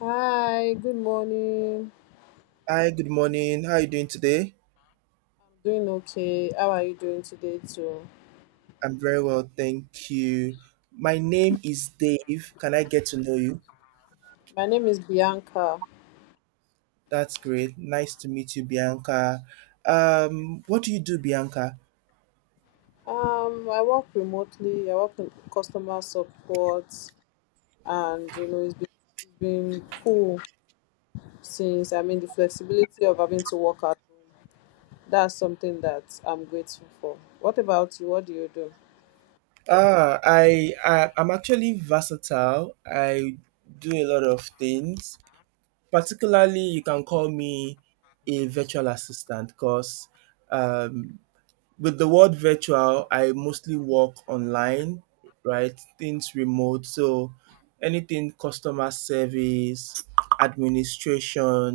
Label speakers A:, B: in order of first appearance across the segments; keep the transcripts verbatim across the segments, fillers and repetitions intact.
A: Hi, good morning.
B: Hi, good morning. How are you doing today?
A: I'm doing okay. How are you doing today too?
B: I'm very well, thank you. My name is Dave. Can I get to know you?
A: My name is Bianca.
B: That's great. Nice to meet you, Bianca. Um, what do you do, Bianca?
A: Um, I work remotely. I work in customer support, and you know it's been it's been cool since I mean the flexibility of having to work at home. That's something that I'm grateful for. What about you? What do you do?
B: Ah, I, I I'm actually versatile. I do a lot of things. Particularly, you can call me a virtual assistant because um. with the word virtual, I mostly work online, right? Things remote. So anything customer service, administration,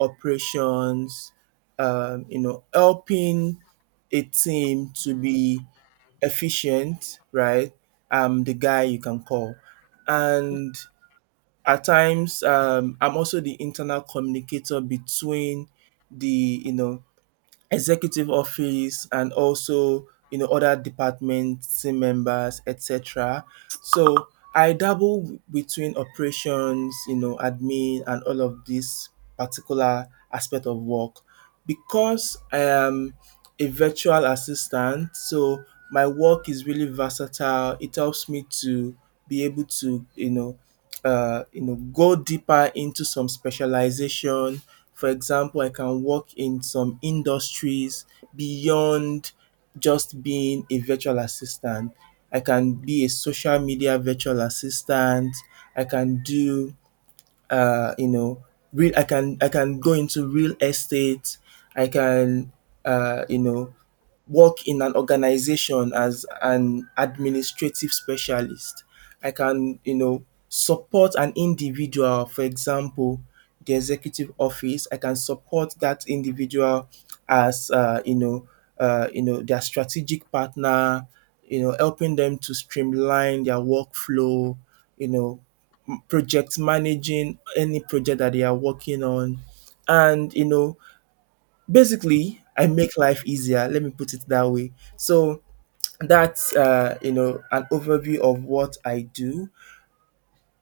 B: operations, um, you know, helping a team to be efficient, right? I'm the guy you can call. And at times, um, I'm also the internal communicator between the, you know, executive office, and also you know other department team members, etc. So I dabble between operations, you know admin, and all of this particular aspect of work because I am a virtual assistant. So my work is really versatile. It helps me to be able to you know uh, you know go deeper into some specialization. For example, I can work in some industries beyond just being a virtual assistant. I can be a social media virtual assistant. I can do, uh, you know, real. I can I can go into real estate. I can, uh, you know, work in an organization as an administrative specialist. I can, you know, support an individual, for example, the executive office. I can support that individual as, uh, you know, uh, you know, their strategic partner. You know, helping them to streamline their workflow, You know, project managing any project that they are working on, and you know, Basically, I make life easier. Let me put it that way. So that's uh, you know an overview of what I do,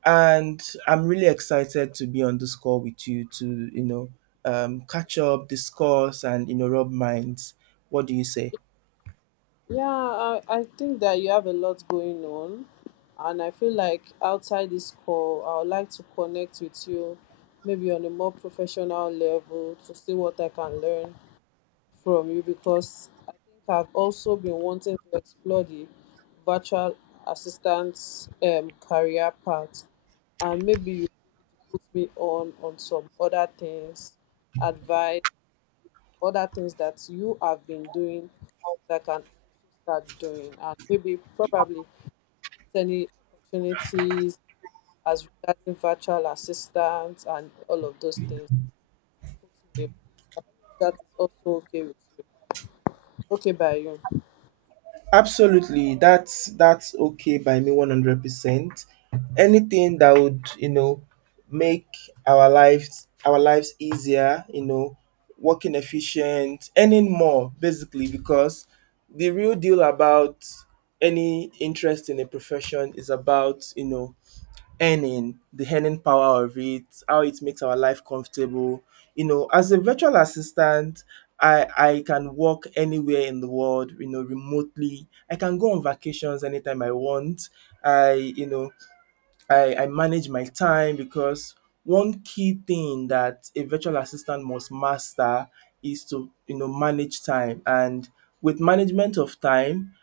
B: and I'm really excited to be on this call with you to you know um, catch up, discuss, and you know rub minds. What do you say?
A: Yeah, I, I think that you have a lot going on. And I feel like outside this call, I would like to connect with you maybe on a more professional level to see what I can learn from you, because I think I've also been wanting to explore the virtual assistance um, career path. And maybe you put me on on some other things, advice, other things that you have been doing that I can also start doing and maybe probably get any opportunities as regarding virtual assistants and all of those things. Put me up. That is also okay with you. Okay by you.
B: Absolutely, that's that's okay by me one hundred percent. Anything that would, you know, make our lives our lives easier, you know, working efficient, earning more, basically because the real deal about any interest in a profession is about, you know, earning — the earning power of it, how it makes our life comfortable. You know, as a virtual assistant, I, I can work anywhere in the world, you know, remotely. I can go on vacations anytime I want. I, you know, I, I manage my time because one key thing that a virtual assistant must master is to, you know, manage time. And with management of time,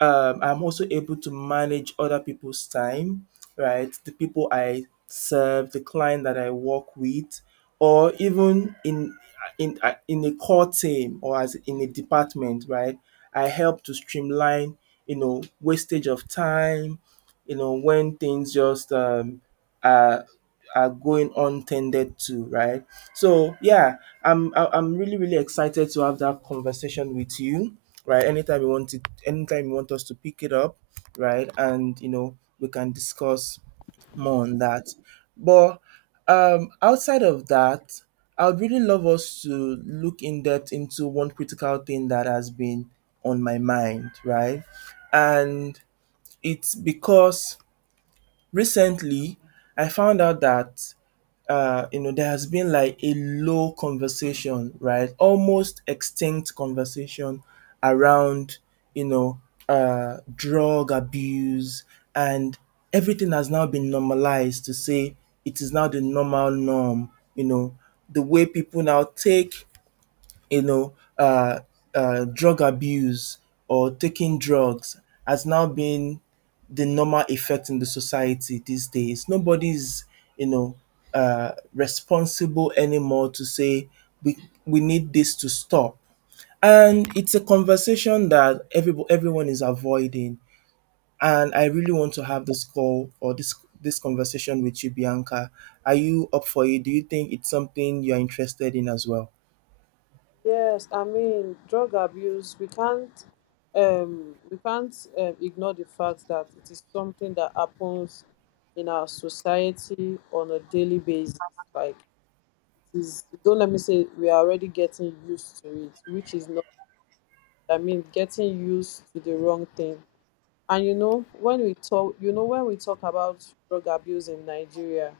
B: um, I'm also able to manage other people's time, right? The people I serve, the client that I work with, or even in in uh, in a core team or as in a department, right? I help to streamline, you know, wastage of time, you know, when things just um, are are going untended to, right? So yeah, I'm I- I'm really really excited to have that conversation with you, right? Anytime you want it, anytime you want us to pick it up, right? And you know, we can discuss more on that. But um, outside of that, I would really love us to look in depth into one critical thing that has been on my mind, right? And it's because recently I found out that uh, you know, there has been like a low conversation, right? Almost extinct conversation around, you know, uh, drug abuse, and everything has now been normalized to say it is now the normal norm, you know, the way people now take, you know, uh, uh, drug abuse or taking drugs, has now been the normal effect in the society these days. Nobody's, you know, uh, responsible anymore to say we we need this to stop. And it's a conversation that every, everyone is avoiding. And I really want to have this call or this this conversation with you, Bianca. Are you up for it? Do you think it's something you're interested in as well?
A: Yes, I mean drug abuse, we can't um we can't um, ignore the fact that it is something that happens in our society on a daily basis. Like, is, don't let me say we are already getting used to it, which is not, I mean, getting used to the wrong thing. And you know, when we talk you know when we talk about drug abuse in Nigeria,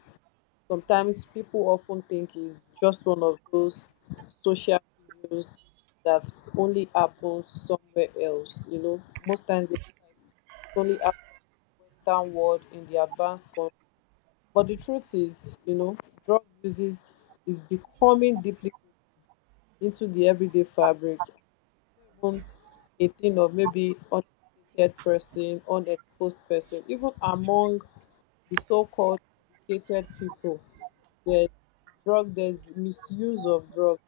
A: sometimes people often think it's just one of those social issues that only happens somewhere else. You know, most times they feel like it only happens in Western world, in the advanced country. But the truth is, you know, drug uses is becoming deeply into the everyday fabric. Even a thing of maybe uneducated person, unexposed person, even among the so called educated people, there's drug, there's the misuse of drugs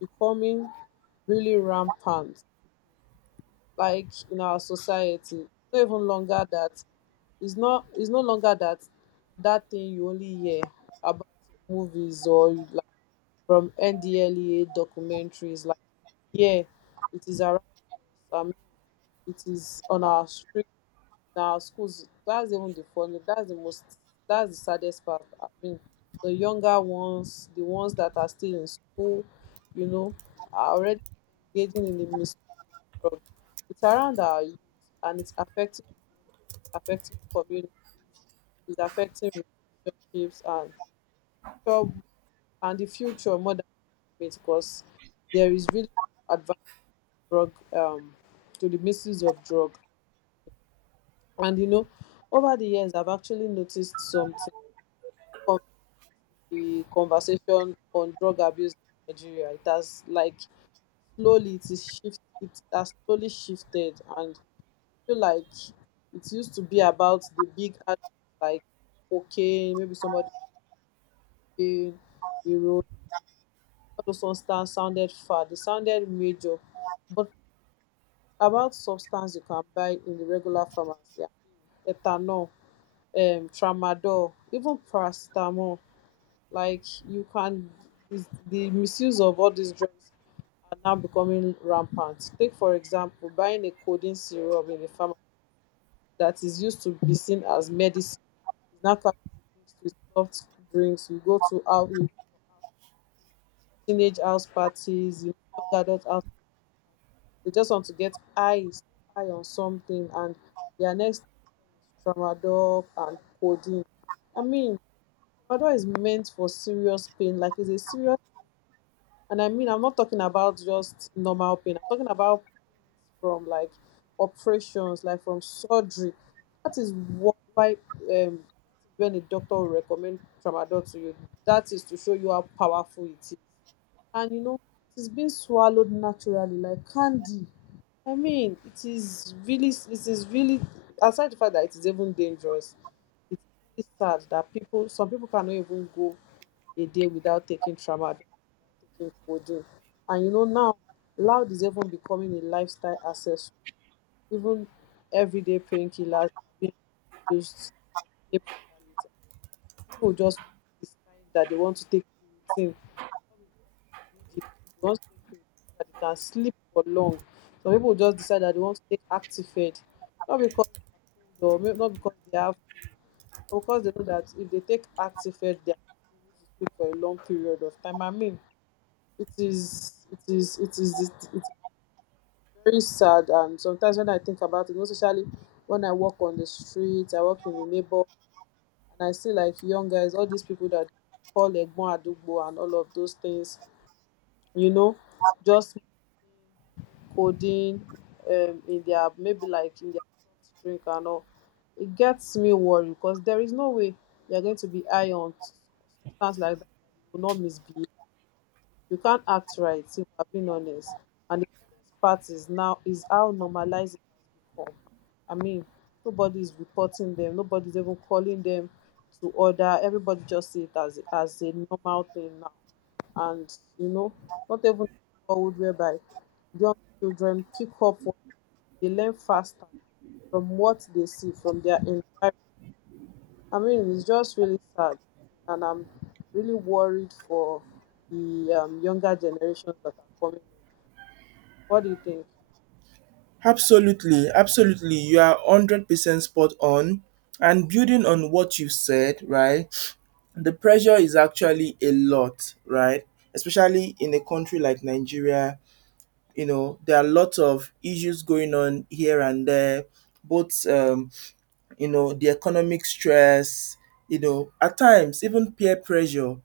A: becoming really rampant, like, in our society. Not even longer that it's not it's no longer that that thing you only hear about in movies, or like from N D L E A documentaries. Like, yeah, it is around us. I mean, it is on our street, in our schools. That's even the funny. That's the most. That's the saddest part. I mean, the younger ones, the ones that are still in school, you know, are already engaging in the misuse drug. It's around our youth, and it's affecting homes, affecting communities, it's affecting relationships and job and the future more than it, because there is really no drug, um to the misuse of drug. And you know, over the years I've actually noticed something. From the conversation on drug abuse in Nigeria, it has like slowly, it is shift it has slowly shifted. And I feel like it used to be about the big ad- like cocaine, maybe somebody, cocaine, heroin, all those substance sounded far, they sounded major. But about substance you can buy in the regular pharmacy, ethanol, um tramadol, even paracetamol, like, you can, is- the misuse of all these drugs are now becoming rampant. Take for example, buying a codeine syrup in a pharmacy that is used to be seen as medicine, is now casually mixed with soft drinks. you go to out you go for out teenage house parties, you know, young adult house, they just want to get high, so high on something, and their next option is tramadol and codeine. I mean, tramadol is meant for serious pain, like, it's a serious, and I mean, I'm not talking about just normal pain. I'm talking about pains from like operations, like from surgery. That is what why, um that is when a doctor will recommend tramadol to you. That is to show you how powerful it is, and you know it is being swallowed naturally like candy. I mean, it is really, it is really aside the fact that it is even dangerous, it's really sad that people, some people cannot even go a day without taking tramadol, without taking codeine. And you know, now loud is even becoming a lifestyle accessory. Even everyday painkillers are being used to escape reality. Some people just decide that they want to take creatine. Not because they need it. They want to take creatine so that they can sleep for long. Some people just decide that they want to take active. Not because they are cold, or may- not because they have flu. But because they know that if they take active, they are able to sleep for a long period of time. I mean, it is it is it is it, it is very sad. And sometimes when I think about it, most especially when I walk on the street, I walk in the neighborhood and I see like young guys, all these people that call Egbon Adugbo and all of those things, you know, just coding, um, in their, maybe like in their soft drink and all. It gets me worried because there is no way you're going to be high on substance like that. You will not misbehave, you can't act right if we're being honest. And the saddest part is now is how normalized it has become. I mean, nobody is reporting them, nobody's even calling them to order. Everybody just see it as as a normal thing now. And you know, not even forward whereby young children pick up what they learn faster from what they see from their environment. I mean, it's just really sad, and I'm really worried for the um, younger generations that are coming up. What do you think?
B: Absolutely, absolutely. You are one hundred percent spot on. And building on what you said, right? The pressure is actually a lot, right? Especially in a country like Nigeria, you know, there are lots of issues going on here and there, both um, you know, the economic stress, you know, at times even peer pressure,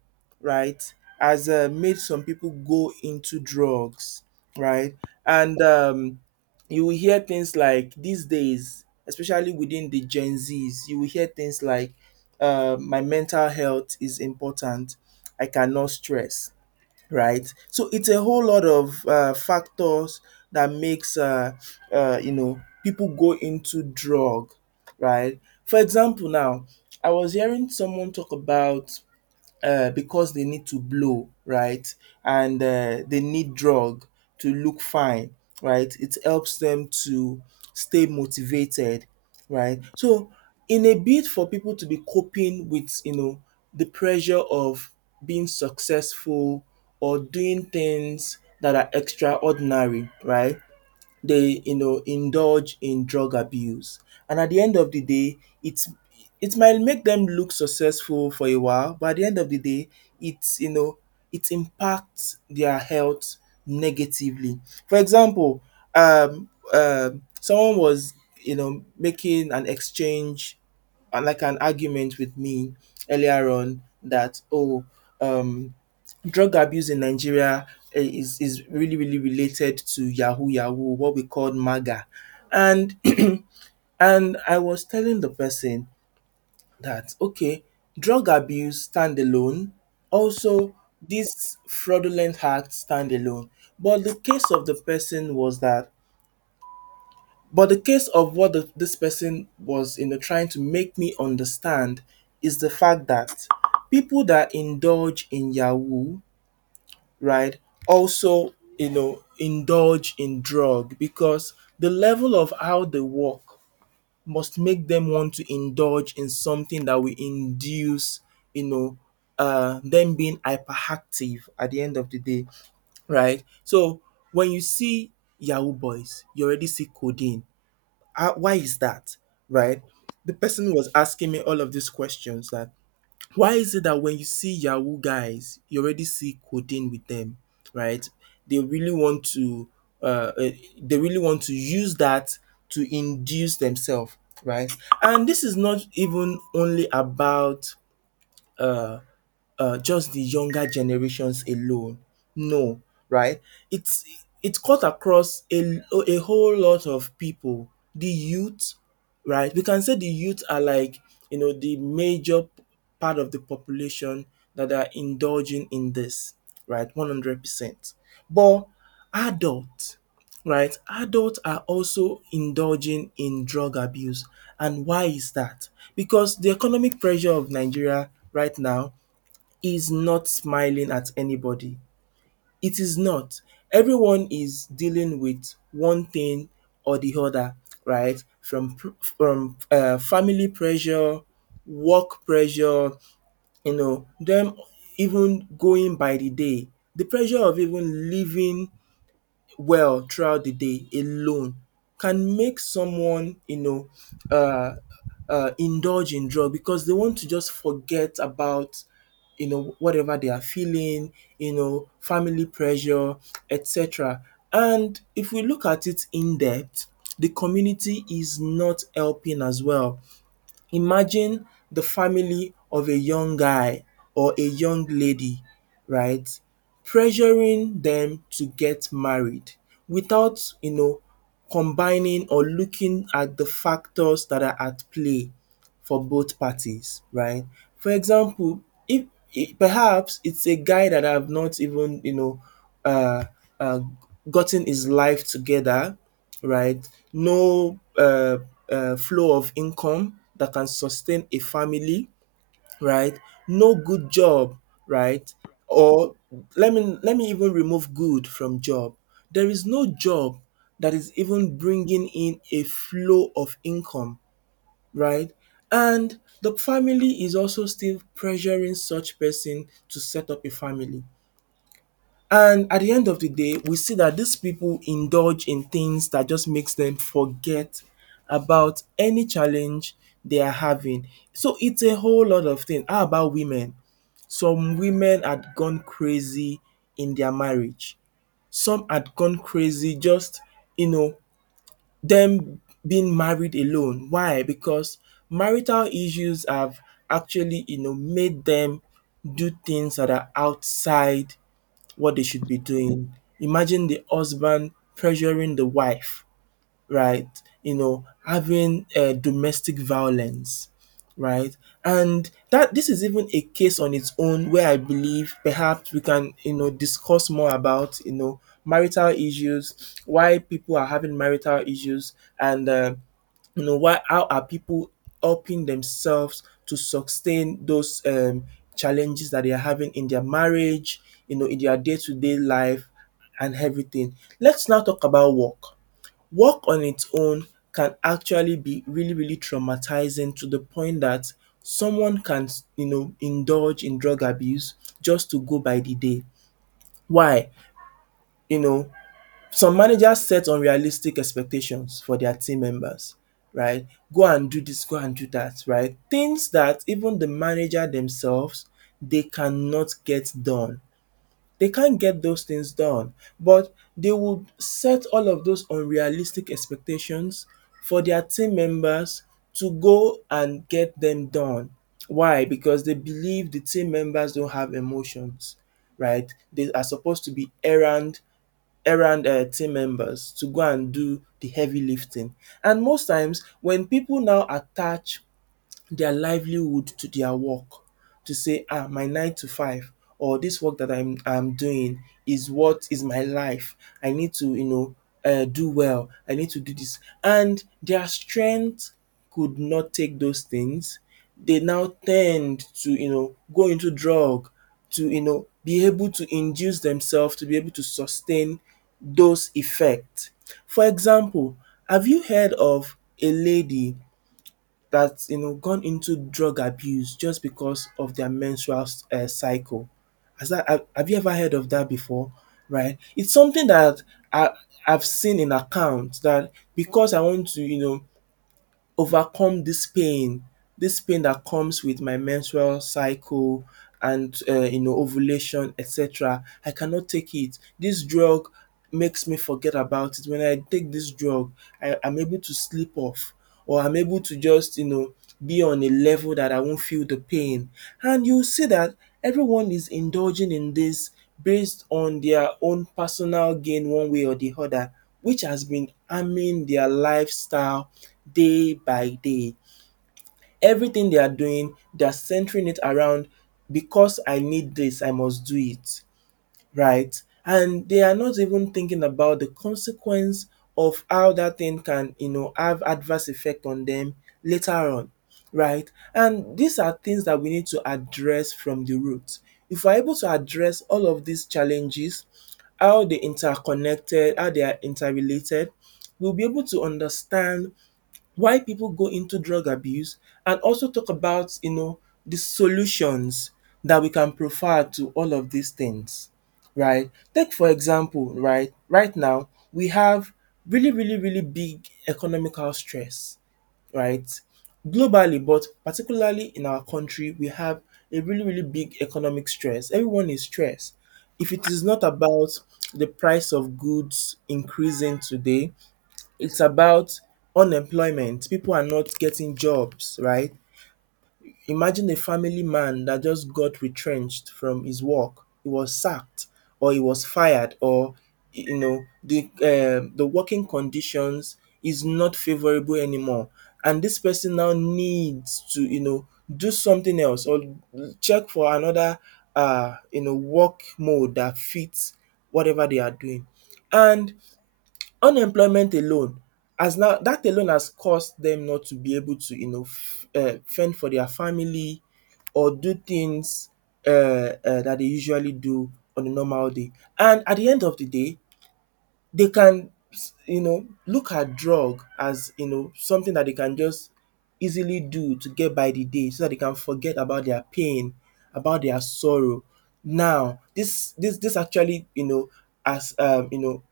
B: right, has uh, made some people go into drugs, right? And um, you will hear things like these days, especially within the Gen Zs. You will hear things like, uh, my mental health is important, I cannot stress, right? So it's a whole lot of uh, factors that makes uh, uh, you know people go into drug, right? For example, now I was hearing someone talk about uh, because they need to blow, right? And uh, they need drug to look fine, right? It helps them to stay motivated, right? So, in a bid for people to be coping with, you know, the pressure of being successful or doing things that are extraordinary, right? They you know indulge in drug abuse, and at the end of the day, it's it might make them look successful for a while. But at the end of the day, it's you know it impacts their health negatively. For example, um um someone was you know making an exchange and, like, an argument with me earlier on that, oh, um drug abuse in Nigeria, eh, is is really really related to yahoo yahoo, what we call MAGA. And and I was telling the person that, okay, drug abuse stand alone, also these fraudulent acts stand alone. But the case of the person was that, but the case of what the, this person was you know trying to make me understand is the fact that people that indulge in yahoo, right? Also, you know, indulge in drug because the level of how they work must make them want to indulge in something that will induce, you know, uh, them being hyperactive at the end of the day, right? So when you see Yahoo boys, you already see codeine. Uh, why is that, right? The person was asking me all of these questions that why is it that when you see Yahoo guys, you already see codeine with them, right? They really want to, uh, eh, they really want to use that to induce themselves, right? And this is not even only about uh, just the younger generations alone. No, right? It's it cut across a a whole lot of people. The youth, right? We can say the youth are like you know the major p- part of the population that are indulging in this, right? One hundred percent. But adults, right? Adults are also indulging in drug abuse, and why is that? Because the economic pressure of Nigeria right now is not smiling at anybody. It is not. Everyone is dealing with one thing or the other, right? From from uh, family pressure, work pressure, you know, them even going by the day — the pressure of even living well throughout the day alone can make someone, you know, uh, uh, indulge in drug because they want to just forget about, you know, whatever they are feeling, you know, family pressure, et cetera. And if we look at it in depth, the community is not helping as well. Imagine the family of a young guy or a young lady, right, pressuring them to get married without, you know, combining or looking at the factors that are at play for both parties, right? For example, if, if perhaps it's a guy that have not even, you know, uh, uh, gotten his life together, right? No uh, uh, flow of income that can sustain a family, right? No good job, right? Or let me let me even remove good from job. There is no job that is even bringing in a flow of income, right? And the family is also still pressuring such person to set up a family. And at the end of the day, we see that these people indulge in things that just makes them forget about any challenge they are having. So it's a whole lot of things. How about women? Some women had gone crazy in their marriage. Some had gone crazy just, you know, them being married alone. Why? Because marital issues have actually, you know, made them do things that are outside what they should be doing. Imagine the husband pressuring the wife, right? You know, having uh, domestic violence, right? And that this is even a case on its own where I believe perhaps we can, you know, discuss more about, you know, marital issues, why people are having marital issues, and uh, you know why how are people helping themselves to sustain those um, challenges that they are having in their marriage, you know in their day-to-day life and everything. Let's now talk about work. Work on its own can actually be really, really traumatizing to the point that someone can, you know, indulge in drug abuse just to go by the day. Why? You know, some managers set unrealistic expectations for their team members, right? Go and do this, go and do that, right? Things that even the manager themselves, they cannot get done. They can't get those things done, but they would set all of those unrealistic expectations for their team members to go and get them done. Why? Because they believe the team members don't have emotions, right? They are supposed to be errand errand uh, team members to go and do the heavy lifting. And most times when people now attach their livelihood to their work, to say ah my nine to five or this work that I'm I'm doing is what is my life. I need to, you know, uh, do well. I need to do this. And their strength could not take those things. They now tend to, you know, go into drug to, you know, be able to induce themselves to be able to sustain those effects. For example, have you heard of a lady that's, you know gone into drug abuse just because of their menstrual uh, cycle? Has that have have you ever heard of that before? Right? It's something that I I've seen in accounts, that because I want to, you know overcome this pain, this pain that comes with my menstrual cycle and uh, you know ovulation, et cetera. I cannot take it. This drug makes me forget about it. When I take this drug, I, I'm able to sleep off or I'm able to just, you know be on a level that I won't feel the pain. And you see that everyone is indulging in this based on their own personal gain one way or the other, which has been harming their lifestyle day by day. Everything they are doing, they are centering it around because I need this, I must do it, right? And they are not even thinking about the consequence of how that thing can, you know, have adverse effect on them later on, right? And these are things that we need to address from the root. If we're able to address all of these challenges, how they interconnected, how they are interrelated, we'll be able to understand why people go into drug abuse and also talk about, you know, the solutions that we can provide to all of these things, right? Take for example, right? Right now, we have really, really, really big economical stress, right? Globally, but particularly in our country, we have a really, really big economic stress. Everyone is stressed. If it is not about the price of goods increasing today, it's about unemployment. People are not getting jobs, right? Imagine a family man that just got retrenched from his work. He was sacked or he was fired, or you know the uh, the working conditions is not favorable anymore, and this person now needs to, you know do something else or check for another uh you know work mode that fits whatever they are doing. And unemployment alone has now, dat alone has caused dem not to be able to, you know um fend for their family or do things um dat dey usually do on a normal day. And at the end of the day they can, you know look at drug as, you know something that they can just easily do to get by the day, so that they can forget about their pain, about their sorrow. Now this this this actually, you know as um you know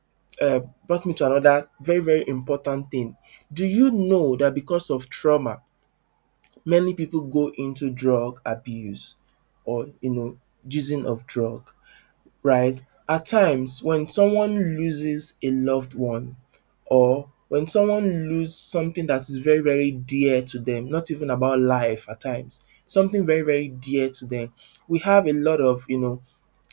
B: uh, brought me to another very, very important thing. Do you know that because of trauma, many people go into drug abuse or, you know using of drug, right? At times, when someone loses a loved one, or when someone loses something that is very, very dear to them, not even about life at times, something very, very dear to them, we have a lot of, you know,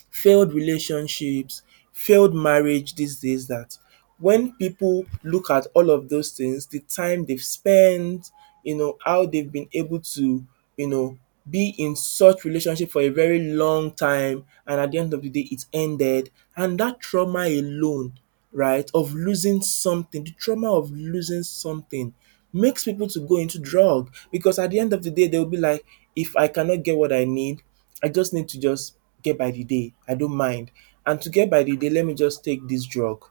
B: failed relationships, failed marriage these days, that when people look at all of those things, the time they've spent, you know, how they've been able to, you know, be in such relationship for a very long time and at the end of the day it ended, and that trauma alone, right, of losing something, the trauma of losing something, makes people to go into drug because at the end of the day they'll be like, if I cannot get what I need, I just need to just get by the day. I don't mind. And to get by the day, let me just take this drug.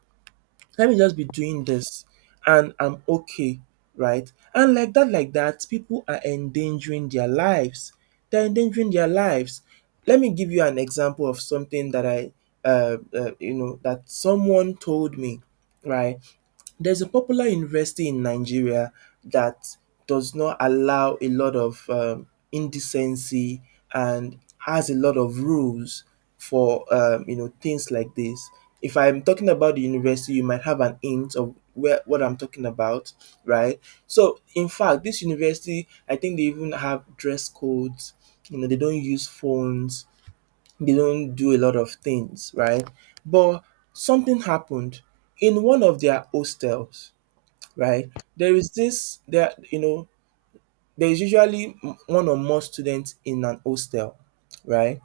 B: Let me just be doing this and I'm okay, right? And like that, like that, people are endangering their lives. They're endangering their lives. Let me give you an example of something that I, uh, uh, you know, that someone told me, right? There's a popular university in Nigeria that does not allow a lot of um, indecency and has a lot of rules for um, you know things like this. If I'm talking about the university, you might have an hint of where what I'm talking about, right? So in fact, this university, I think they even have dress codes. You know, they don't use phones. They don't do a lot of things, right? But something happened in one of their hostels, right? There is this there you know, there is usually m- one or more students in an hostel, right?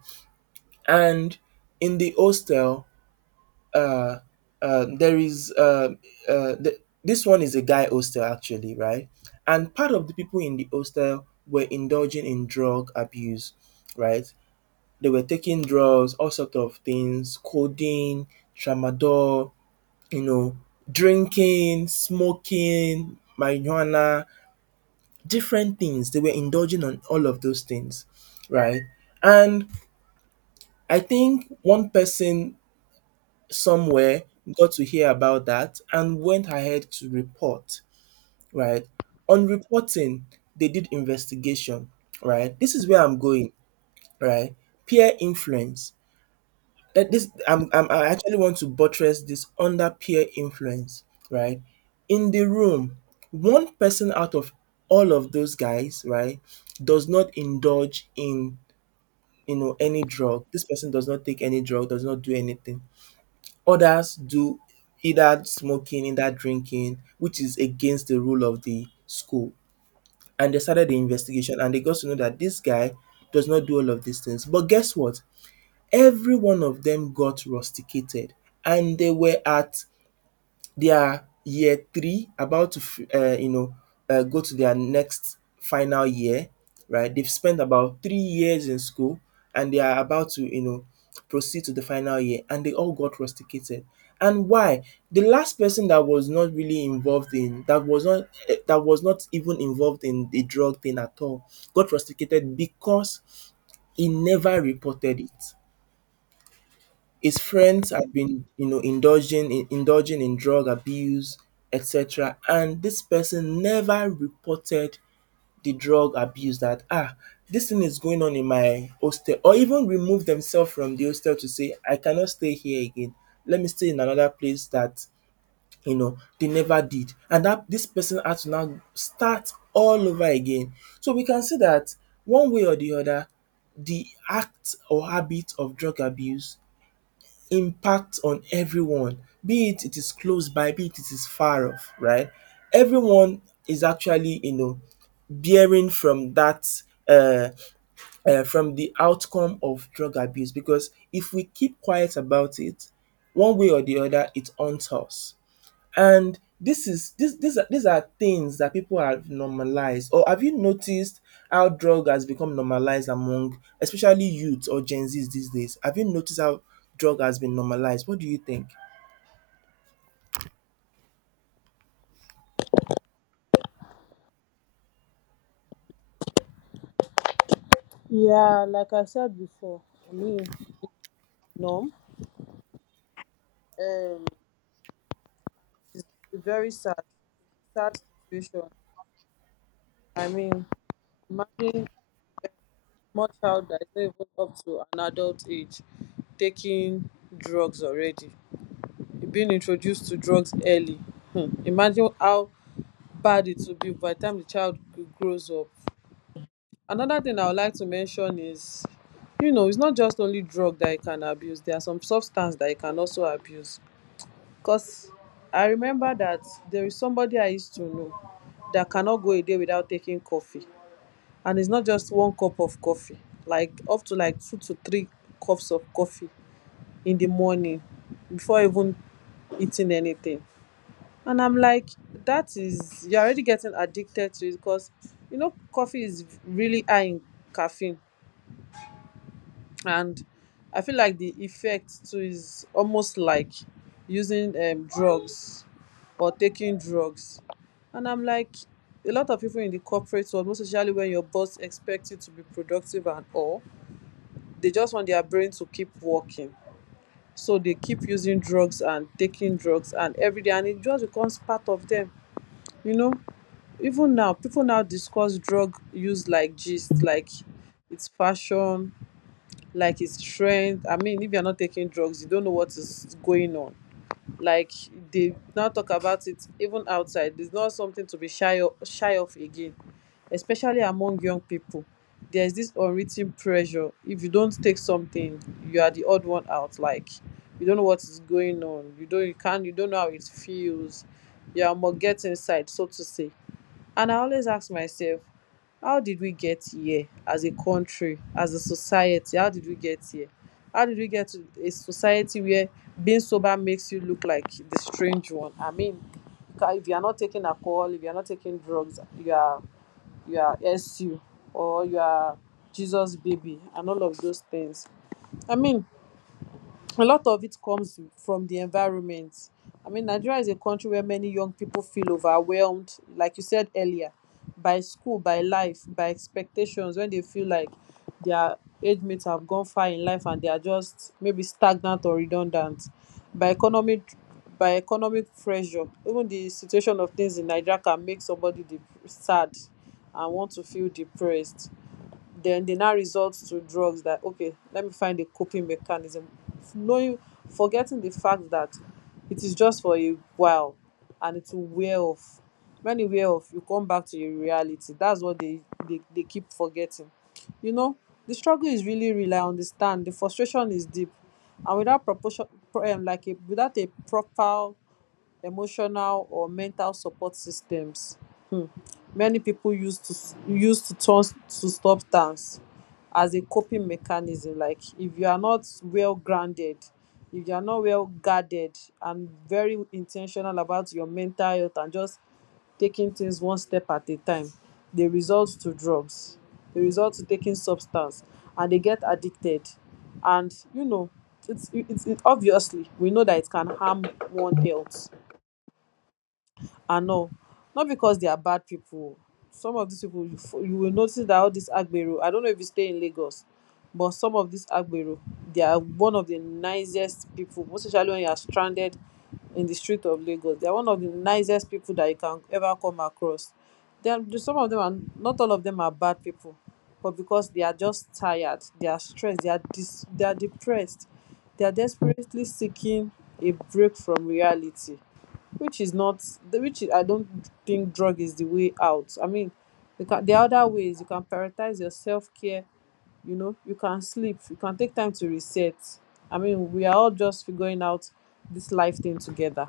B: And in the hostel, uh, uh, there is uh, uh, th- this one is a guy hostel actually, right? And part of the people in the hostel were indulging in drug abuse, right? They were taking drugs, all sorts of things, codeine, tramadol, you know, drinking, smoking, marijuana, different things. They were indulging on all of those things, right? And I think one person somewhere got to hear about that and went ahead to report, right? On reporting, they did investigation, right? This is where I'm going, right? Peer influence. Eh, this I'm, I'm I actually want to buttress this under peer influence, right? In the room, one person out of all of those guys, right, does not indulge in, you know any drug. This person does not take any drug, does not do anything. Others do, either smoking, either drinking, which is against the rule of the school. And they started the investigation and they got to know that this guy does not do all of these things. But guess what? Every one of them got rusticated, and they were at their year three, about to, uh, you know, uh, go to their next final year, right? They've spent about three years in school and they are about to, you know, proceed to the final year, and they all got rusticated. And why? The last person that was not really involved in that, was not eh, that was not even involved in the drug thing at all, got rusticated because he never reported it. His friends had been, you know, indulging in indulging in drug abuse, et cetera. And this person never reported the drug abuse, that ah, this thing is going on in my hostel, or even remove themselves from the hostel to say, I cannot stay here again. Let me stay in another place. That, you know they never did. And that this person had to now start all over again. So we can see that one way or the other, the act or habit of drug abuse impact on everyone, be it it is close by, be it it is far off, right? Everyone is actually, you know, bearing from that uh, uh, from the outcome of drug abuse, because if we keep quiet about it, one way or the other, it haunts us. And this is this these are these are things that people have normalized. Or have you noticed how drug has become normalized among especially youths or Gen Zs these days? Have you noticed how drug has been normalized? What do you think?
A: Yeah, like I said before, I mean, no, um, it's very sad. It's a sad situation. I mean, imagine more child that is not even up to an adult age taking drugs already, being introduced to drugs early. Hmm. Imagine how bad it will be by the time the child g- grows up. Another thing I would like to mention is, you know, it's not just only drug that you can abuse. There are some substance that you can also abuse. Cause I remember that there is somebody I used to know that cannot go a day without taking coffee, and it's not just one cup of coffee. Like up to like two to three cups of coffee in the morning before even eating anything. And I'm like, that is, you're already getting addicted to it, because you know coffee is really high in caffeine. And I feel like the effect too is almost like using um, drugs or taking drugs. And I'm like, a lot of people in the corporate world, most especially when your boss expects you to be productive and all, they just want their brain to keep working, so they keep using drugs and taking drugs and every day, and it just becomes part of them. You know, even now people now discuss drug use like gist, like it's fashion, like his strength. I mean, if you're not taking drugs you don't know what is going on. Like, they now talk about it even outside, it's not something to be shy of, shy of again, especially among young people. There's this unwritten pressure, if you don't take something, you are the odd one out. Like, you don't know what is going on, you don't, you can't, you don't know how it feels, you are more get inside, so to say. And I always ask myself, how did we get here as a country, as a society, how did we get here? How did we get to a society where being sober makes you look like the strange one? I mean, ca- if you are not taking alcohol, if you are not taking drugs, you are, you are su or you are Jesus baby and all of those things. I mean, a lot of it comes from the environment. I mean, Nigeria is a country where many young people feel overwhelmed, like you said earlier, by school, by life, by expectations, when they feel like their age mates have gone far in life and they are just maybe stagnant or redundant, by economic by economic pressure. Even the situation of things in Nigeria can make somebody dep- sad and want to feel depressed. Then they now resort to drugs that, okay, let me find a coping mechanism, knowing forgetting the fact that it is just for a while and it will wear off. When e wear off, you come back to your reality. That's what they they, they keep forgetting, you know. The struggle is really real. I understand the frustration is deep and without proportion. Pro- um, like a, without a proper emotional or mental support systems. um Many people use to s- use to turn s- to substance as a coping mechanism. Like if you are not well grounded, if you are not well guarded and very intentional about your mental health, and just taking things one step at a time, they result to drugs, they result to taking substance, and they get addicted. And you know, it's it's it, obviously we know that it can harm one health and all. Not because they are bad people. Some of these people, you, f- you will notice that all these Agbero, I don't know if you stay in Lagos, but some of these Agbero, they are one of the nicest people, most especially when you are stranded in the street of Lagos. They are one of the nicest people that you can ever come across. Then some of them are, not all of them are bad people, but because they are just tired, they are stressed, they are dis, they are depressed, they are desperately seeking a break from reality, which is not, which is, I don't think drug is the way out. I mean, you can, there are other ways you can prioritize your self-care. You know, you can sleep, you can take time to reset. I mean, we are all just figuring out this life thing together.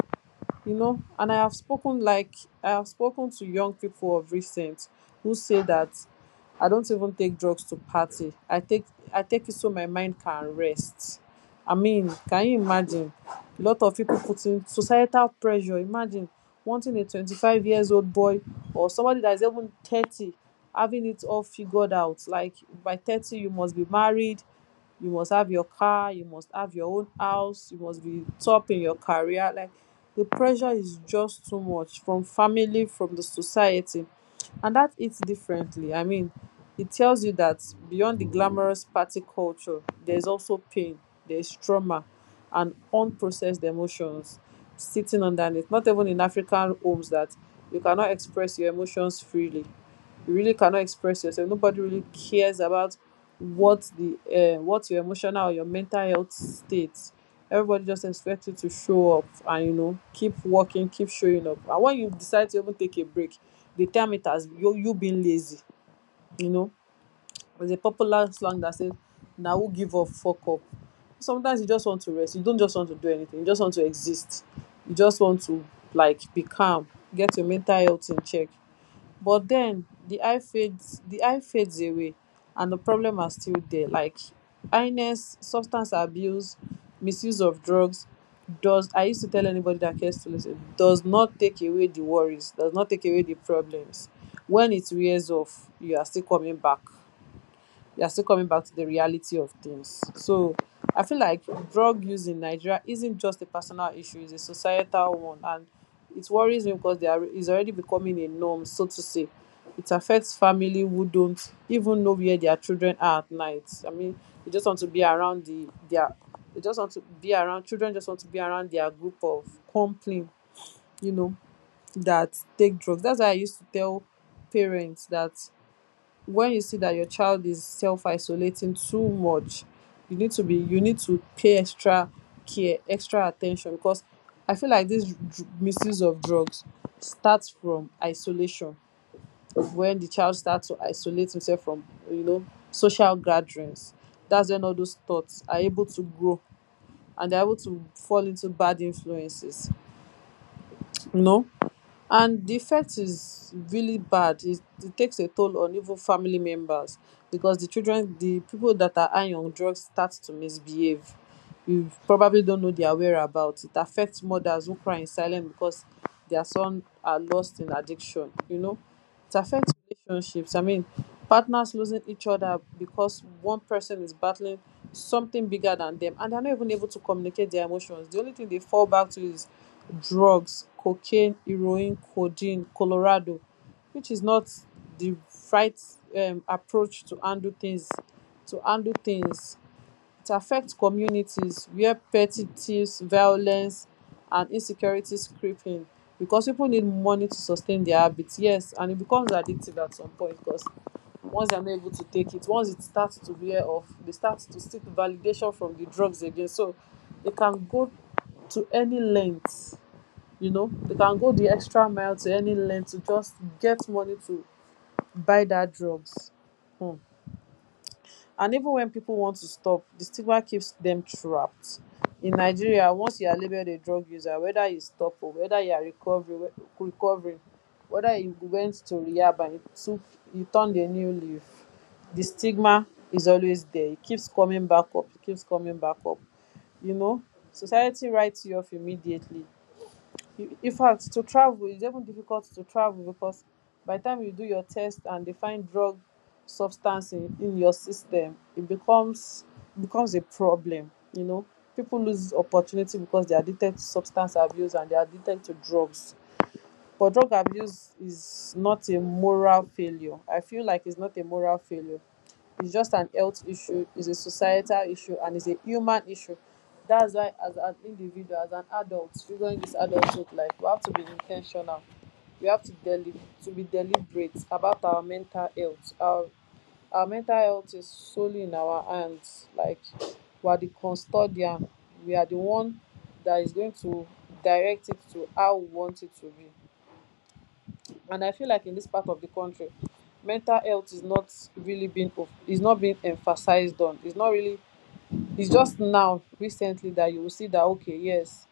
A: You know, and i have spoken like I have spoken to young people of recent who say that I don't even take drugs to party. i take I take it so my mind can rest. I mean, can you imagine a lot of people putting societal pressure, imagine wanting a twenty-five years old boy or somebody that is even thirty having it all figured out. Like by thirty you must be married, you must have your car, you must have your own house, you must be top in your career. Like the pressure is just too much from family, from the society, and that hits differently. I mean, it tells you that beyond the glamorous party culture, there's also pain, there's trauma and unprocessed emotions sitting underneath. Not even in African homes that you cannot express your emotions freely, you really cannot express yourself. Nobody really cares about what the um what your emotional or your mental health state. Everybody just expects you to show up, and you know, keep working, keep showing up. And when you decide to even take a break, they term it as you you being lazy, you know. There's a popular slang that says, "Now who give up fuck up." Sometimes you just want to rest, you don't just want to do anything, you just want to exist, you just want to, like, be calm, get your mental health in check. But then the eye fades, the eye fades away, and the problem are still there. Like illness, substance abuse, misuse of drugs does, I used to tell anybody that cares to listen, does not take away the worries, does not take away the problems. When it wears off, you are still coming back you're still coming back to the reality of things. So I feel like drug use in Nigeria isn't just a personal issue, it's a societal one. And it worries me because they are, it's already becoming a norm, so to say. It affects family who don't even know where their children are at night. I mean, they just want to be around the their they just want to be around children, just want to be around their group of company, you know, that take drugs. That's why I used to tell parents that when you see that your child is self-isolating too much, you need to be you need to pay extra care, extra attention, because I feel like this dr- misuse of drugs starts from isolation. When the child starts to isolate himself from, you know, social gatherings, that's when all those thoughts are able to grow and they're able to fall into bad influences, you know. And the effect is really bad. It, it takes a toll on even family members, because the children, the people that are high on drugs start to misbehave. You probably don't know their whereabouts. It affects mothers who cry in silence because their son are lost in addiction, you know. It affects relationships. I mean, partners losing each other because one person is battling something bigger than them, and they're not even able to communicate their emotions. The only thing they fall back to is drugs, cocaine, heroin, codeine, Colorado, which is not the right um approach to handle things to handle things. It affects communities where petty thieves, violence and insecurities creep in because people need money to sustain their habits. Yes, and it becomes addictive at some point because once they're not able to take it, once it starts to wear off, they start to seek validation from the drugs again. So they can go to any length, you know, they can go the extra mile to any length to just get money to buy that drugs. Hmm. And even when people want to stop, the stigma keeps them trapped. In Nigeria, once you are labeled a drug user, whether you stop or whether you are recovering recovering, whether you went to rehab and you took, you turned a new leaf, the stigma is always there. It keeps coming back up it keeps coming back up, you know. Society writes you off immediately. In in fact, to travel is even difficult, to travel, because by the time you do your test and they find drug substance in, in your system, it becomes, becomes a problem, you know. People lose opportunity because they are addicted to substance abuse and they are addicted to drugs. But drug abuse is not a moral failure. I feel like it's not a moral failure. It's just an health issue, it's a societal issue, and it's a human issue. That's why, as an individual, as an adult, figuring this adulthood life, we have to be intentional. We have to deli- to be deliberate about our mental health. Our our mental health is solely in our hands. Like we are the custodian. We are the one that is going to direct it to how we want it to be. And I feel like in this part of the country, mental health is not really being of- is not being emphasized on. It's not really, it's just now recently that you will see that, okay, yes,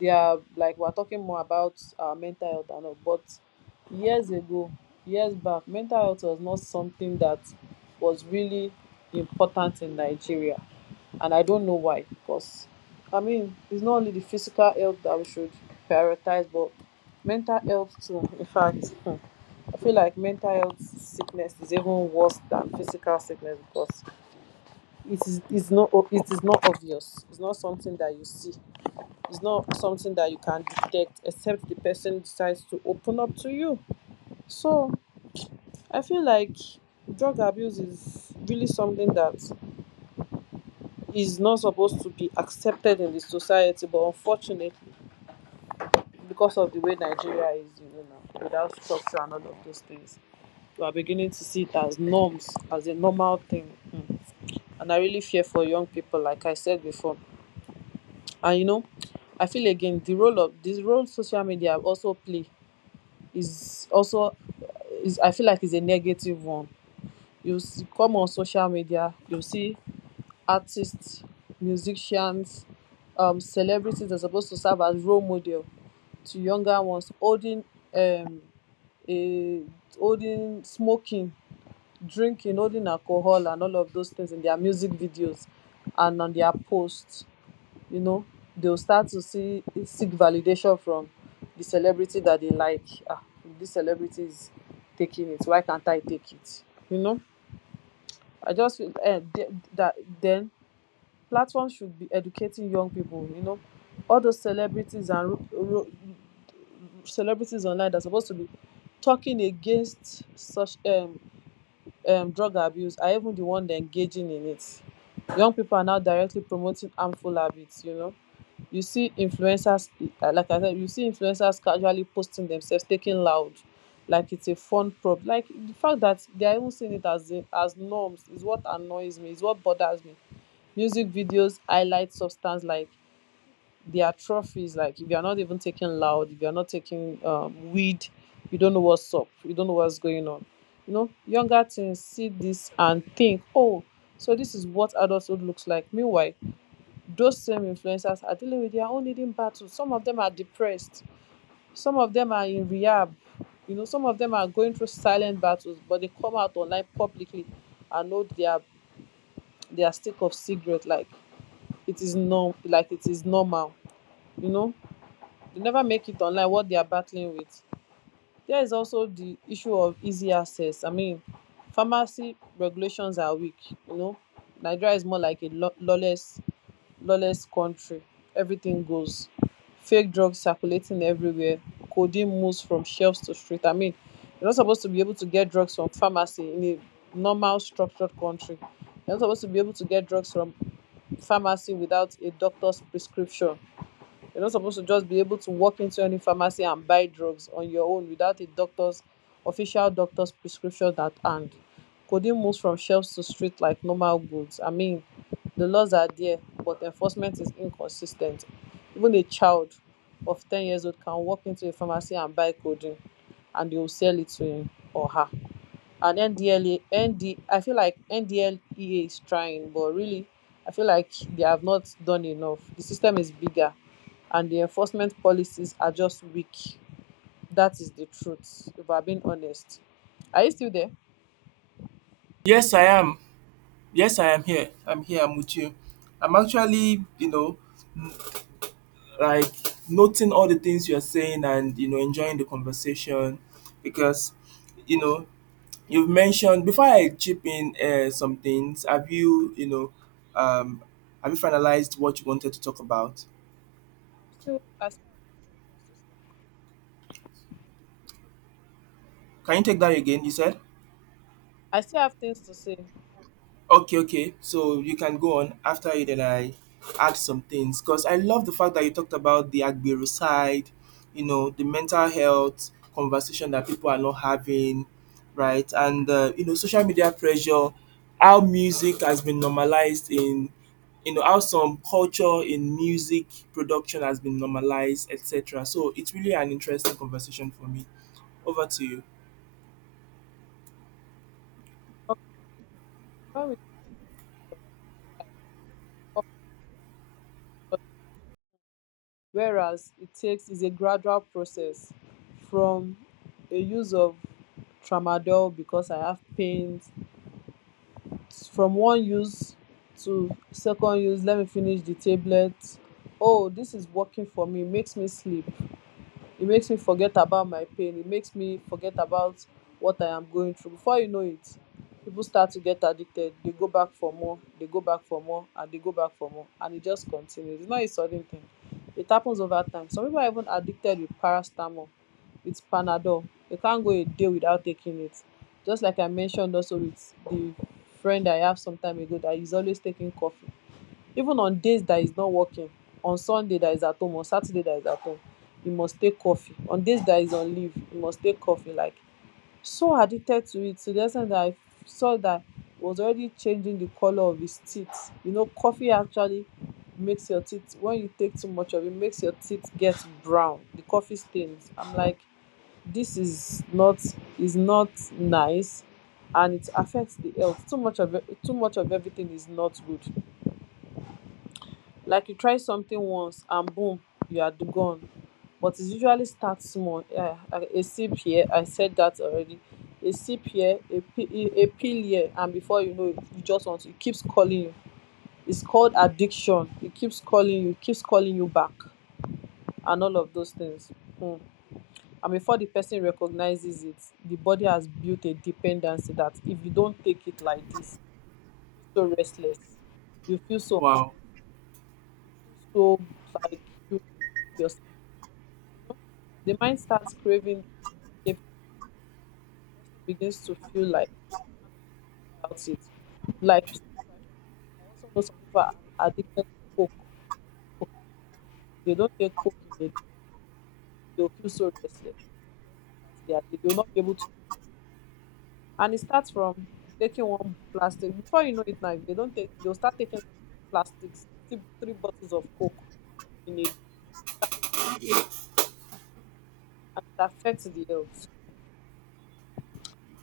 A: they are, like, we're talking more about uh, mental health and all, but years ago, years back, mental health was not something that was really important in Nigeria. And I don't know why, because I mean, it's not only the physical health that we should prioritize, but mental health too, in fact. I feel like mental health sickness is even worse than physical sickness, because it is it's not o- it is not obvious. It's not something that you see. It's not something that you can detect, except the person decides to open up to you. So I feel like drug abuse is really something that is not supposed to be accepted in the society, but unfortunately, because of the way Nigeria is, you know, now, without structure and all of those things, we are beginning to see it as norms, as a normal thing. Mm. And I really fear for young people, like I said before. And you know, I feel again the role of this role social media also play is also, is, I feel like, is a negative one. You see, come on social media, you see artists, musicians, um, celebrities are supposed to serve as role model to younger ones, holding um, a holding, smoking, drinking, holding alcohol, and all of those things in their music videos and on their posts. You know, they'll start to see seek validation from the celebrity that they like. Ah, this celebrity is taking it, why can't I take it? You know, I just feel eh, th- that then platforms should be educating young people. You know, all those celebrities and ro- ro- celebrities online that are supposed to be talking against such um, um, drug abuse are even the one that engaging in it. Young people are now directly promoting harmful habits. You know, you see influencers, uh, like I said, you see influencers casually posting themselves, taking loud, like it's a fun prop. Like the fact that they are even seeing it as a, as norms is what annoys me, is what bothers me. Music videos highlight substance like they are trophies. Like if you are not even taking loud, if you are not taking um, weed, you don't know what's up, you don't know what's going on. You know, younger teens see this and think, oh, so this is what adulthood looks like. Meanwhile, those same influencers are dealing with their own hidden battles. Some of them are depressed, some of them are in rehab. You know, some of them are going through silent battles, but they come out online publicly and know their their stick of cigarette like it is norm, like it is normal. You know, they never make it online what they are battling with. There is also the issue of easy access. I mean, pharmacy regulations are weak. You know, Nigeria is more like a lo- lawless lawless country. Everything goes, fake drugs circulating everywhere, codeine moves from shelves to street. I mean, you're not supposed to be able to get drugs from pharmacy in a normal structured country. You're not supposed to be able to get drugs from pharmacy without a doctor's prescription. You're not supposed to just be able to walk into any pharmacy and buy drugs on your own without a doctor's official doctor's prescription at hand. Codeine moves from shelves to street like normal goods. I mean, the laws are there, but enforcement is inconsistent. Even a child of ten years old can walk into a pharmacy and buy codeine, and they will sell it to him or her. And N D L A, N D, I feel like N D L E A is trying, but really, I feel like they have not done enough. The system is bigger, and the enforcement policies are just weak. That is the truth. If I'm being honest, are you still there?
B: Yes, I am. Yes, I am here. I'm here. I'm with you. I'm actually, you know, like noting all the things you're saying and, you know, enjoying the conversation because, you know, you've mentioned before I chip in uh, some things. Have you, you know, um, have you finalized what you wanted to talk about?
A: I'm still. I still have some things to say.
B: Can you take that again? You said.
A: I still have things to say.
B: Okay, okay. So you can go on, after you then I add some things, because I love the fact that you talked about the Agbero side, you know, the mental health conversation that people are not having, right? And uh, you know, social media pressure, how music has been normalized in, you know, how some culture in music production has been normalized, et cetera. So it's really an interesting conversation for me. Over to you.
A: Okay. Um, so when we talk about people often think that whereas it takes is a gradual process from a use of tramadol because I have pains, from one use to second use, let me finish the tablet. Oh, this is working for me, makes me sleep, it makes me forget about my pain, it makes me forget about what I am going through. Before you know it, people start to get addicted. They go back for more, they go back for more and they go back for more, and it just continues. It's not a sudden thing, it happens over time. Some people are even addicted with paracetamol, with Panadol. They can't go a day without taking it. Just like I mentioned also, with the friend I have some time ago that is always taking coffee, even on days that is not working, on Sunday that is at home, on Saturday that is at home, he must take coffee. On days that is on leave, he must take coffee. Like, so addicted to it to the extent that I saw that he was already changing the color of his teeth. You know, coffee actually makes your teeth, when you take too much of it, makes your teeth get brown, the coffee stains. I'm like, this is not, is not nice. And it affects the health. Too much of e- too much of everything is not good. Like, you try something once and boom, you are d- gone. But it usually starts small. Yeah, a a sip here, I said that already. A sip here, a, pi- a a pill here, and before you know it, you just want to, it keeps calling you. It's called addiction. It keeps calling you, it keeps calling you back, and all of those things. Hmm. And before the person recognizes it, the body has built a dependency that if you don't take it like this, you feel so restless, you feel so,
B: Wow.
A: feel so, like, you know yourself, you know, the mind starts craving. If the person begins to feel like, can't without it. Like some people, I feel- like, I also know some people are addicted to Coke, Coca. If they don't take Coke in a day, they'll feel so restless that they are they will not be able to. And it starts from taking one plastic. Before you know it, now, if they don't take, they'll start taking like, three plastics, three, three bottles of Coke in a day, start taking Coke, and it affects the health.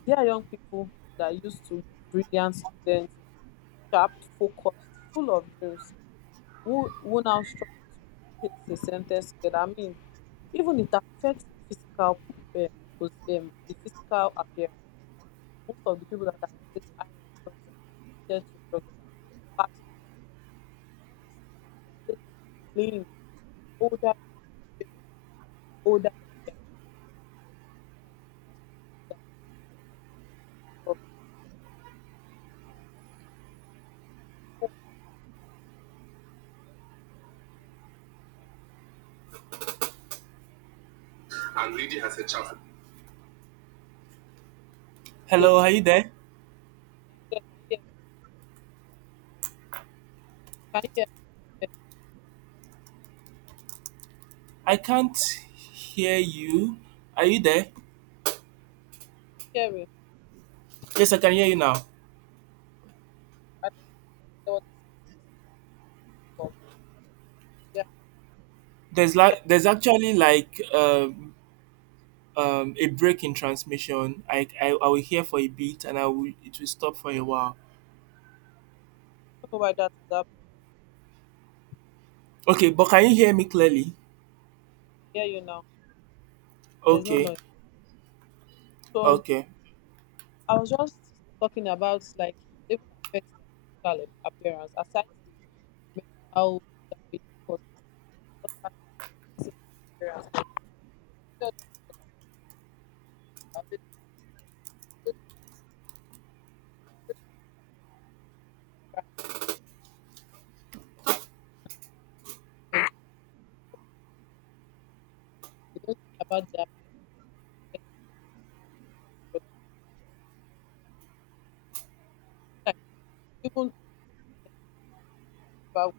A: They are young people that used to be brilliant students, sharp, focused, full of dreams, who, who now struggle to place a sentence together. I mean, even it affects the physical, um, pos- um, the physical appearance. Most of the people that are always high on drugs and addicted to drugs that are really battling at, when you see them, they are always looking lean, older. They, they look older than they are, like, because they are so dependent on drugs. So imagine for people who
B: And reading as a child.
A: this is a lot.
B: Hello, are you there?
A: I'm there. Can you hear me? Can
B: I can't hear you. Are you there?
A: you hear me? There? Can you hear me? Can you hear me?
B: Yes, I can hear you now.
A: I think there was a sound that was coming from the. Yeah, I
B: There's
A: don't,
B: like,
A: I
B: there's actually like um um a break in transmission. I I, I will hear for a bit and I will it will stop for a while.
A: don't know why that is happening. Because
B: Okay,
A: I
B: but
A: mean,
B: can you hear me clearly?
A: I can hear you now. There's no
B: Okay,
A: noise. So
B: okay.
A: I was just talking about like it even affects their physical ap- appearance, aside the mental damage it causes. It just affects their physical appearance. I tell you that I always- I always cry. They don't think about their appearance. Like, even if I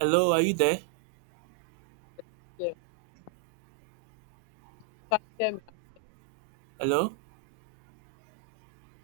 B: Hello, are you there?
A: 专业
B: Hello?